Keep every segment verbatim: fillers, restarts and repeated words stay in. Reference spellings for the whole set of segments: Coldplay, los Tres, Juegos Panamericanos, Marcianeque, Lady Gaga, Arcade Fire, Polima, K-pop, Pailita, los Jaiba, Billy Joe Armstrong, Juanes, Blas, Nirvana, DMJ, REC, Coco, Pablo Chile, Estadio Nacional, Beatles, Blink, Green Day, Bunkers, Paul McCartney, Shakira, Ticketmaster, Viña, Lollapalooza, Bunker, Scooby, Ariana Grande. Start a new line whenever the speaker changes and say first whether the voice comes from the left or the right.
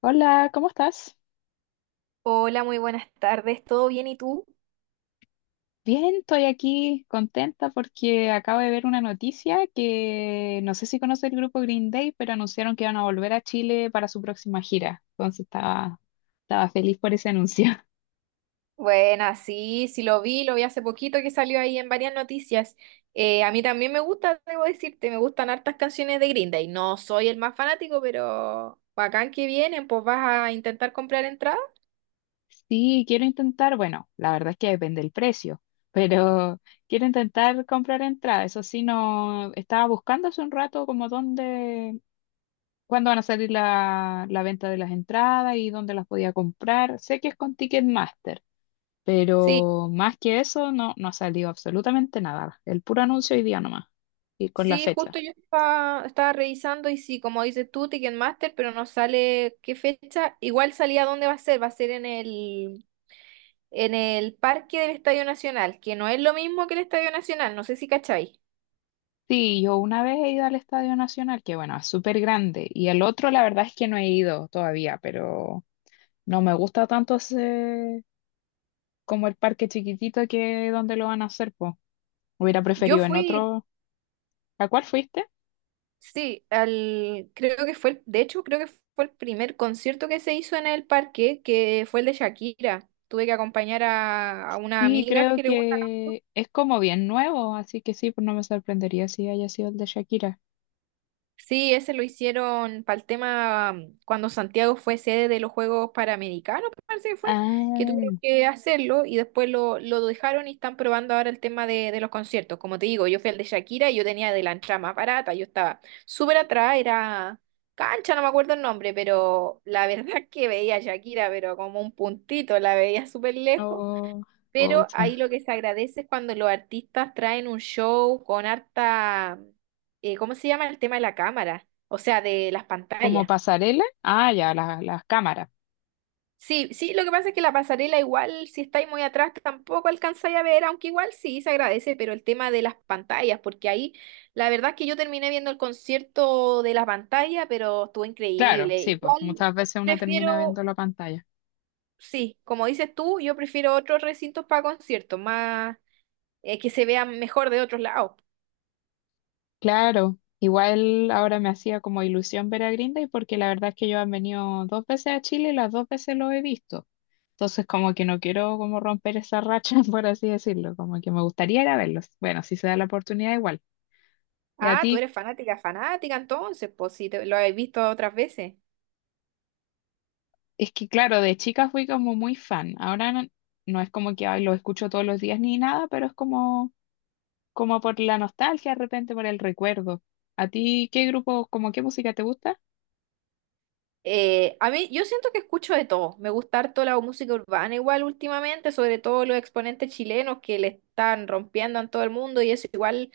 left: Hola, ¿cómo estás?
right: Hola, muy buenas tardes. ¿Todo bien y tú?
left: Bien, estoy aquí contenta porque acabo de ver una noticia que no sé si conoce el grupo Green Day, pero anunciaron que iban a volver a Chile para su próxima gira. Entonces estaba, estaba feliz por ese anuncio.
right: Buena, sí, sí lo vi, lo vi hace poquito que salió ahí en varias noticias. Eh, a mí también me gusta, debo decirte, me gustan hartas canciones de Green Day. No soy el más fanático, pero bacán que vienen, pues vas a intentar comprar entradas.
left: Sí, quiero intentar, bueno, la verdad es que depende del precio, pero quiero intentar comprar entrada. Eso sí, no estaba buscando hace un rato como dónde, cuándo van a salir la, la venta de las entradas y dónde las podía comprar. Sé que es con Ticketmaster.
right: Sí.
left: Pero más que eso, no, no ha salido absolutamente nada. El puro anuncio hoy día nomás. Y con la
right: Sí,
left: fecha.
right: justo yo estaba, estaba revisando y sí, como dices tú, Ticketmaster, pero no sale qué fecha. Igual salía dónde va a ser, va a ser en el, en el parque del Estadio Nacional, que no es lo mismo que el Estadio Nacional, no sé si cacháis.
left: Sí, yo una vez he ido al Estadio Nacional, que bueno, es súper grande. Y el otro, la verdad es que no he ido todavía, pero no me gusta tanto ese- como el parque chiquitito que donde lo van a hacer, pues. Hubiera
right: Yo
left: preferido en
right: fui,
left: otro. ¿A cuál fuiste?
right: sí, al, creo que fue, el- de hecho, creo que fue el primer concierto que se hizo en el parque, que fue el de Shakira. Tuve que acompañar a, a una
left: Sí,
right: amiga
left: creo
right: que le gusta.
left: que es como bien nuevo, así que sí, pues no me sorprendería si haya sido el de Shakira.
right: Sí, ese lo hicieron para el tema mm, cuando Santiago fue sede de los Juegos Panamericanos, parece que fue, que tuvieron
left: Ah,
right: que hacerlo y después lo, lo dejaron y están probando ahora el tema de, de los conciertos. Como te digo, yo fui al de Shakira y yo tenía de la entrada más barata, yo estaba súper atrás, era cancha, no me acuerdo el nombre, pero la verdad que veía a Shakira, pero como un puntito, la veía súper lejos.
left: oh,
right: Pero
left: pucha.
right: ahí lo que se agradece es cuando los artistas traen un show con harta, eh, ¿cómo se llama el tema de la cámara? O sea, de las
left: Como
right: pantallas.
left: pasarela. Ah, ya, la- las cámaras.
right: Sí, sí, lo que pasa es que la pasarela igual, si estáis muy atrás, tampoco alcanzáis a ver, aunque igual sí se agradece, pero el tema de las pantallas, porque ahí la verdad es que yo terminé viendo el concierto de la pantalla, pero estuvo
left: Claro,
right: increíble.
left: sí, pues
right: Igual
left: muchas veces uno termina viendo
right: prefiero,
left: la pantalla.
right: sí, como dices tú, yo prefiero otros recintos para conciertos, más eh, que se vean mejor de otros lados.
left: Claro, igual ahora me hacía como ilusión ver a Green Day porque la verdad es que yo han venido dos veces a Chile y las dos veces lo he visto. Entonces como que no quiero como romper esa racha, por así decirlo, como que me gustaría ir a verlos. Bueno, si se da la oportunidad igual. Y a
right: Ah, tú
left: ti,
right: eres fanática, fanática entonces, pues si te, lo habéis visto otras veces.
left: es que claro, de chica fui como muy fan. Ahora no, no es como que ay, lo escucho todos los días ni nada, pero es como como por la nostalgia, de repente por el recuerdo. ¿A ti qué grupo, como qué música te gusta?
right: Eh, a mí, yo siento que escucho de todo. Me gusta harto la música urbana igual últimamente, sobre todo los exponentes chilenos que le están rompiendo en todo el mundo y eso igual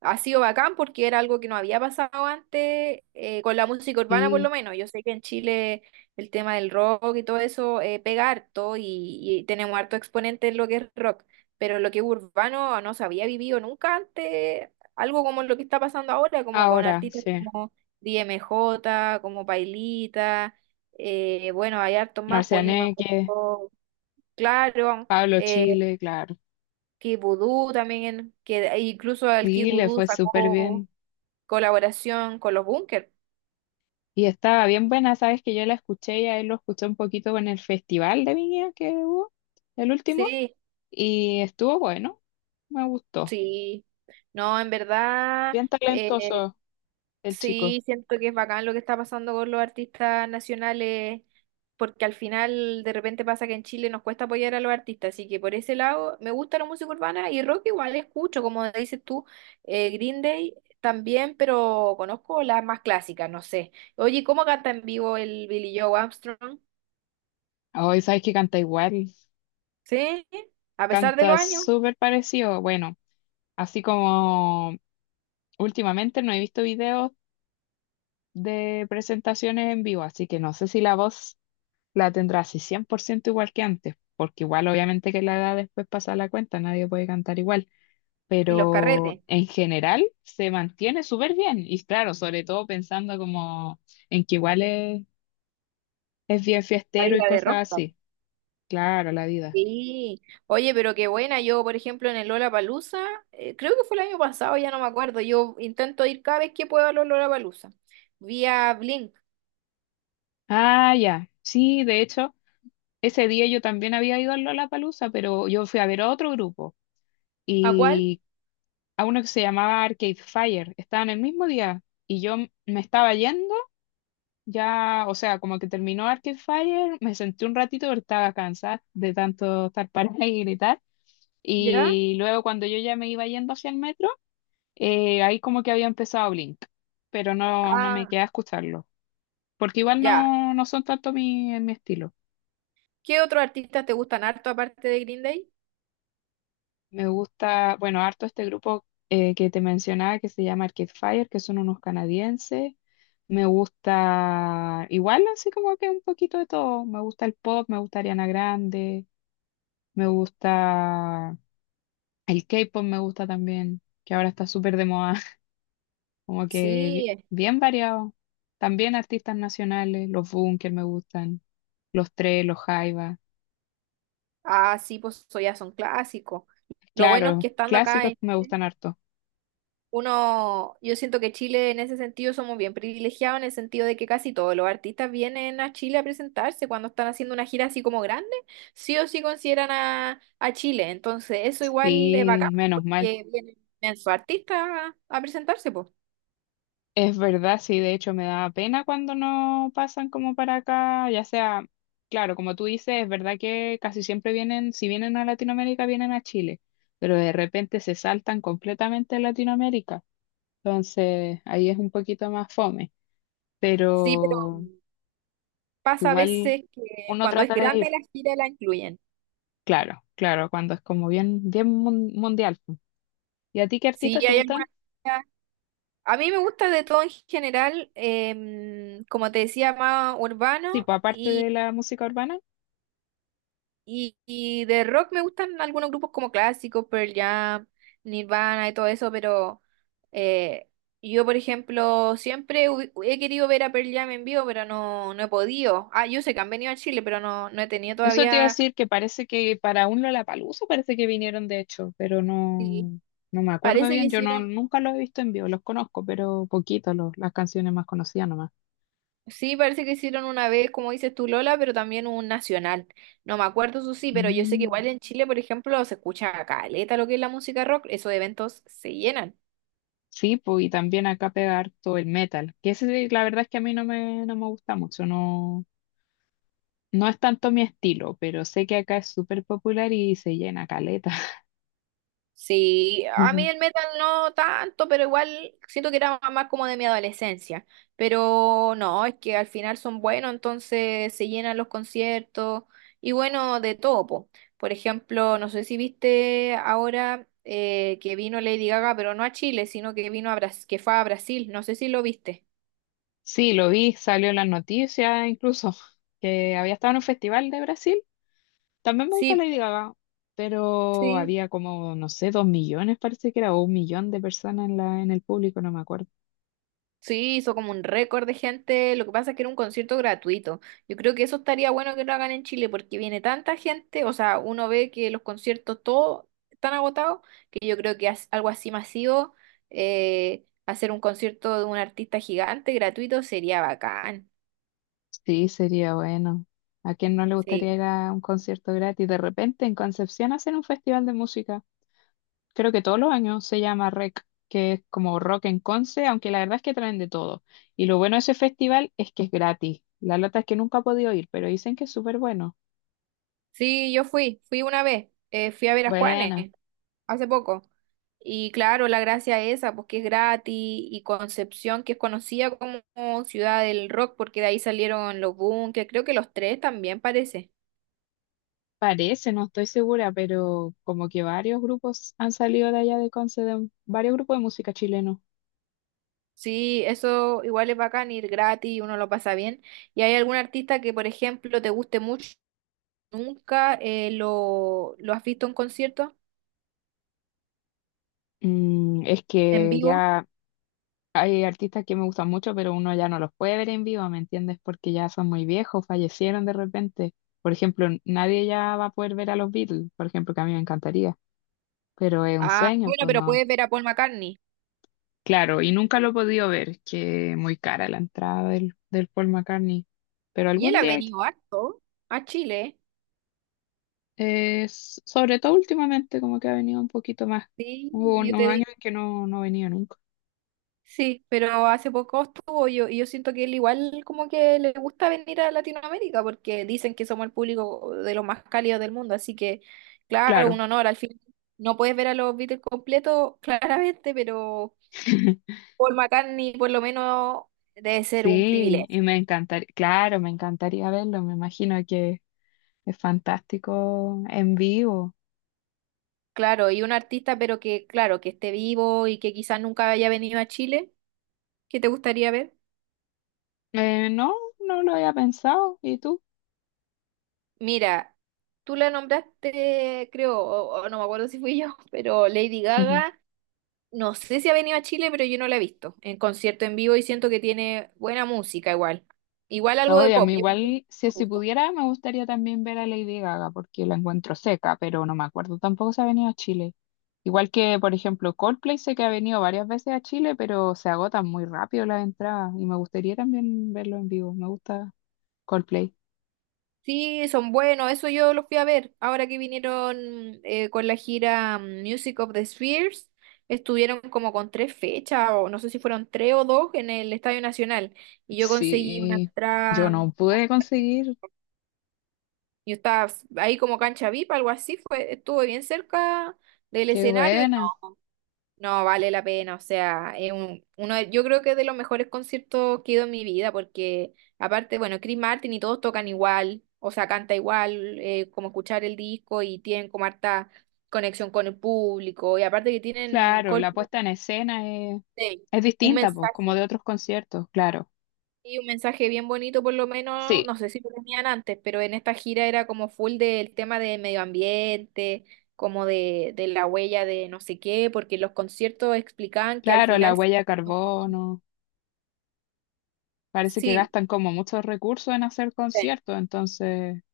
right: ha sido bacán porque era algo que no había pasado antes eh, con la música urbana por lo
left: Sí,
right: menos. Yo sé que en Chile el tema del rock y todo eso eh, pega harto y, y tenemos harto exponente en lo que es rock, pero lo que es urbano no se había vivido nunca antes, algo como lo que está pasando ahora, como con
left: ahora,
right: artistas
left: sí.
right: como... D M J, como Pailita, eh, bueno, hay hartos más, Polima,
left: Marcianeque,
right: Coco, claro,
left: Pablo
right: eh,
left: Chile, claro.
right: Kid Voodoo también, que incluso el Kid
left: Sí, le
right: Voodoo
left: fue súper
right: sacó
left: bien.
right: colaboración con los Bunkers,
left: Y estaba bien buena, sabes que yo la escuché y a él lo escuché un poquito en el festival de Viña que hubo, el último,
right: sí,
left: y estuvo bueno, me gustó.
right: sí, no, en verdad,
left: Bien
right: eh,
left: talentoso el chico.
right: sí, siento que es bacán lo que está pasando con los artistas nacionales, porque al final de repente pasa que en Chile nos cuesta apoyar a los artistas, así que por ese lado me gusta la música urbana y rock igual escucho, como dices tú, eh, Green Day también, pero conozco las más clásicas, no sé. Oye, ¿cómo canta en vivo el Billy Joe Armstrong?
left: Hoy sabes que canta igual,
right: Sí, a pesar de los
left: canta
right: años
left: súper parecido, bueno, así como últimamente no he visto videos de presentaciones en vivo, así que no sé si la voz la tendrá así cien por ciento igual que antes, porque igual obviamente que la edad después pasa la cuenta, nadie puede cantar igual,
right: y los
left: pero
right: carretes,
left: en general se mantiene súper bien y claro, sobre todo pensando como en que igual es, es bien
right: la
left: fiestero y
right: vida de
left: cosas
right: rock.
left: así. Claro, la vida.
right: Sí, oye, pero qué buena. Yo, por ejemplo, en el Lollapalooza, eh, creo que fue el año pasado, ya no me acuerdo. Yo intento ir cada vez que puedo al Lollapalooza. Vi a Blink.
left: Ah, ya. Sí, de hecho, ese día yo también había ido a Lollapalooza, pero yo fui a ver a otro grupo.
right: ¿A cuál?
left: Y a uno que se llamaba Arcade Fire. Estaban el mismo día y yo m- me estaba yendo, ya, o sea, como que terminó Arcade Fire, me senté un ratito porque estaba cansada de tanto estar parada y gritar.
right: ¿Ya?
left: Y luego cuando yo ya me iba yendo hacia el metro, eh, ahí como que había empezado Blink, pero no, no me
right: Ah,
left: quedé a escucharlo, porque igual
right: ya.
left: no, no son tanto mi, mi estilo.
right: ¿Qué otros artistas te gustan harto aparte de Green Day?
left: Me gusta, bueno, harto este grupo eh, que te mencionaba que se llama Arcade Fire, que son unos canadienses. Me gusta, igual así como que un poquito de todo. Me gusta el pop, me gusta Ariana Grande, me gusta el K-pop, me gusta también, que ahora está súper de moda. Como que
right: Sí.
left: bi- bien variado. También artistas nacionales, los Bunker me gustan, los Tres, los Jaiba.
right: Ah, sí, pues eso ya son clásicos. Lo bueno es
left: Claro,
right: que estando acá
left: clásicos
right: en,
left: me gustan harto.
right: uno, yo siento que Chile en ese sentido somos bien privilegiados en el sentido de que casi todos los artistas vienen a Chile a presentarse cuando están haciendo una gira así como grande, sí o sí consideran a, a Chile. Entonces, eso igual es
left: Sí,
right: bacán
left: menos mal.
right: porque vienen sus artistas a, a presentarse, pues.
left: Es verdad, sí, de hecho me da pena cuando no pasan como para acá, ya sea, claro, como tú dices, es verdad que casi siempre vienen, si vienen a Latinoamérica, vienen a Chile, pero de repente se saltan completamente a Latinoamérica, entonces ahí es un poquito más fome,
right: Sí, pero
left: pero
right: pasa a
left: igual
right: veces que
left: uno
right: cuando es
left: trata de
right: grande
left: ir,
right: la gira la incluyen.
left: claro, claro, cuando es como bien, bien mun- mundial. ¿Y a ti qué
right: Sí,
left: artistas te
right: hay
left: gustan?
right: algunas. A mí me gusta de todo en general, em, como te decía, más
left: Sí,
right: urbano.
left: pues aparte
right: y
left: de la música urbana.
right: Y, y de rock me gustan algunos grupos como clásicos, Pearl Jam, Nirvana y todo eso, pero eh, yo, por ejemplo, siempre hu- he querido ver a Pearl Jam en vivo, pero no, no he podido. Ah, yo sé que han venido a Chile, pero no, no he tenido
left: Eso te iba a
right: todavía.
left: decir que parece que para un Lollapalooza parece que vinieron de hecho, pero
right: Sí.
left: no, no me acuerdo
right: Parece que
left: bien. Yo no,
right: hicieron,
left: nunca los he visto en vivo, los conozco, pero poquito, los, las canciones más conocidas nomás.
right: sí, parece que hicieron una vez, como dices tú, Lola, pero también un nacional. No me acuerdo eso sí, pero yo sé que igual
left: Mm.
right: en Chile, por ejemplo, se escucha caleta lo que es la música rock, esos eventos se llenan.
left: Sí, pues, y también acá pega harto el metal, que ese, la verdad es que a mí no me, no me gusta mucho, no, no es tanto mi estilo, pero sé que acá es súper popular y se llena caleta.
right: Sí, a mí el metal no tanto, pero igual siento que era más como de mi adolescencia. Pero no, es que al final son buenos, entonces se llenan los conciertos y bueno, de todo, po. Por ejemplo, no sé si viste ahora eh, que vino Lady Gaga, pero no a Chile, sino que vino a Bras- que fue a Brasil, no sé si lo viste.
left: Sí, lo vi, salió en las noticias incluso, que había estado en un festival de Brasil. También me gusta
right: Sí,
left: Lady Gaga, pero
right: sí.
left: había como, no sé, dos millones, parece que era, o un millón de personas en la, en el público, no me acuerdo.
right: Sí, hizo como un récord de gente. Lo que pasa es que era un concierto gratuito. Yo creo que eso estaría bueno que lo hagan en Chile porque viene tanta gente. O sea, uno ve que los conciertos todos están agotados, que yo creo que as- algo así masivo, eh, hacer un concierto de un artista gigante gratuito sería bacán.
left: Sí, sería bueno. ¿A quién no le gustaría
right: Sí.
left: ir a un concierto gratis? De repente en Concepción hacen un festival de música. Creo que todos los años se llama REC, que es como Rock en Conce, aunque la verdad es que traen de todo. Y lo bueno de ese festival es que es gratis. La lata es que nunca he podido ir, pero dicen que es súper bueno.
right: Sí, yo fui, fui una vez. Eh, fui a ver a Juanes
left: Bueno.
right: hace poco. Y claro, la gracia es esa, pues que es gratis, y Concepción, que es conocida como ciudad del rock, porque de ahí salieron los Bunkers, creo que los tres también parece.
left: Parece, no estoy segura, pero como que varios grupos han salido de allá de Conce, de- varios grupos de música chileno.
right: Sí, eso igual es bacán, ir gratis, uno lo pasa bien. ¿Y hay algún artista que, por ejemplo, te guste mucho, nunca eh, lo, lo has visto en concierto,
left: Mm, es
right: en
left: que
right: vivo?
left: ya hay artistas que me gustan mucho, pero uno ya no los puede ver en vivo, ¿me entiendes? Porque ya son muy viejos, fallecieron de repente. Por ejemplo, nadie ya va a poder ver a los Beatles, por ejemplo, que a mí me encantaría, pero es un
right: Ah,
left: sueño,
right: bueno,
left: pues
right: pero
left: no.
right: puedes ver a Paul McCartney.
left: Claro, y nunca lo he podido ver, que muy cara la entrada del, del Paul McCartney, pero
right: Y él
left: algún
right: ha
left: día
right: venido harto a Chile, ¿eh?
left: es, sobre todo últimamente, como que ha venido un poquito más.
right: Sí,
left: Hubo
right: yo te
left: unos años
right: digo.
left: en que no, no venía nunca.
right: Sí, pero hace poco estuvo. Yo y yo siento que él igual como que le gusta venir a Latinoamérica porque dicen que somos el público de los más cálidos del mundo, así que claro,
left: Claro.
right: un honor. Al fin no puedes ver a los Beatles completos claramente, pero Paul McCartney por lo menos debe ser un
left: Sí, y
right: privilegio.
left: me encantaría, claro, me encantaría verlo, me imagino que es fantástico en vivo.
right: Claro, y un artista, pero que claro, que esté vivo y que quizás nunca haya venido a Chile, ¿qué te gustaría ver?
left: Eh, no, no lo había pensado, ¿y tú?
right: Mira, tú la nombraste, creo, o o no me acuerdo si fui yo, pero Lady Gaga. No sé si ha venido a Chile, pero yo no la he visto en concierto en vivo y siento que tiene buena música igual. Igual algo de
left: Oye, a
right: pop,
left: mí
right: yo creo que
left: igual, si,
right: me
left: si
right: gusta.
left: pudiera, me gustaría también ver a Lady Gaga, porque la encuentro seca, pero no me acuerdo tampoco si ha venido a Chile. Igual que, por ejemplo, Coldplay sé que ha venido varias veces a Chile, pero se agotan muy rápido las entradas y me gustaría también verlo en vivo. Me gusta Coldplay.
right: Sí, son buenos, eso yo los fui a ver. Ahora que vinieron eh, con la gira mm, Music of the Spheres, estuvieron como con tres fechas, o no sé si fueron tres o dos, en el Estadio Nacional. Y yo conseguí una
left: Sí, yo
right: entrada, mm,
left: no pude conseguir.
right: yo estaba ahí como cancha V I P, algo así, fue, estuve bien cerca del
left: Qué
right: escenario.
left: buena.
right: No, vale la pena, o sea, es un- uno, de- yo creo que es de los mejores conciertos que he ido en mi vida, porque aparte, bueno, Chris Martin y todos tocan igual, o sea, canta igual, eh, como escuchar el disco y tienen como harta conexión con el público, y aparte que tienen
left: Claro, la
right: Coldplay,
left: puesta en escena es, es
right: un
left: distinta, pues,
right: mensaje,
left: como de otros conciertos, claro.
right: y un mensaje bien bonito por lo menos,
left: Sí,
right: no sé si lo tenían antes, pero en esta gira era como full del tema de medio ambiente, como de, de la huella de no sé qué, porque los conciertos explicaban que al
left: claro, la
right: final...
left: huella de carbono. Parece que
right: Sí,
left: gastan como muchos recursos en hacer
right: eh,
left: conciertos, entonces,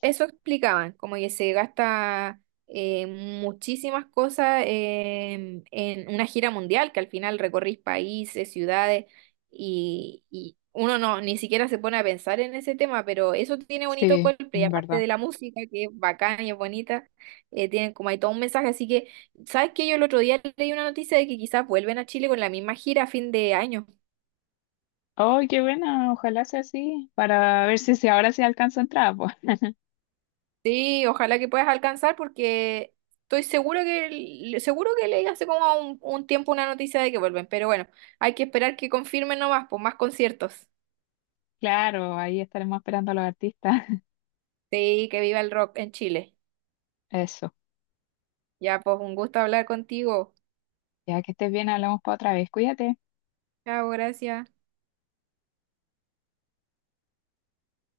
right: eso explicaban, como que se gasta eh, muchísimas cosas em, en una gira mundial, que al final recorrís países, ciudades, y, y uno no, ni siquiera se pone a pensar en ese tema, pero eso tiene bonito
left: sí,
right: Coldplay,
left: en
right: aparte
left: verdad.
right: de la música, que es bacana y es bonita, eh, tienen como ahí todo un mensaje, así que, ¿sabes qué? Yo el otro día leí una noticia de que quizás vuelven a Chile con la misma gira a fin de año.
left: ¡Oh, qué buena! Ojalá sea así, para ver si, si ahora se alcanza a entrar pues.
right: Sí, ojalá que puedas alcanzar porque estoy seguro que le- seguro que leí hace como un, un tiempo una noticia de que vuelven, pero bueno, hay que esperar que confirmen nomás, pues más conciertos.
left: Claro, ahí estaremos esperando a los artistas.
right: Sí, que viva el rock en Chile.
left: Eso.
right: Ya, pues un gusto hablar contigo.
left: Ya que estés bien, hablamos para otra vez. Cuídate.
right: Chao, gracias.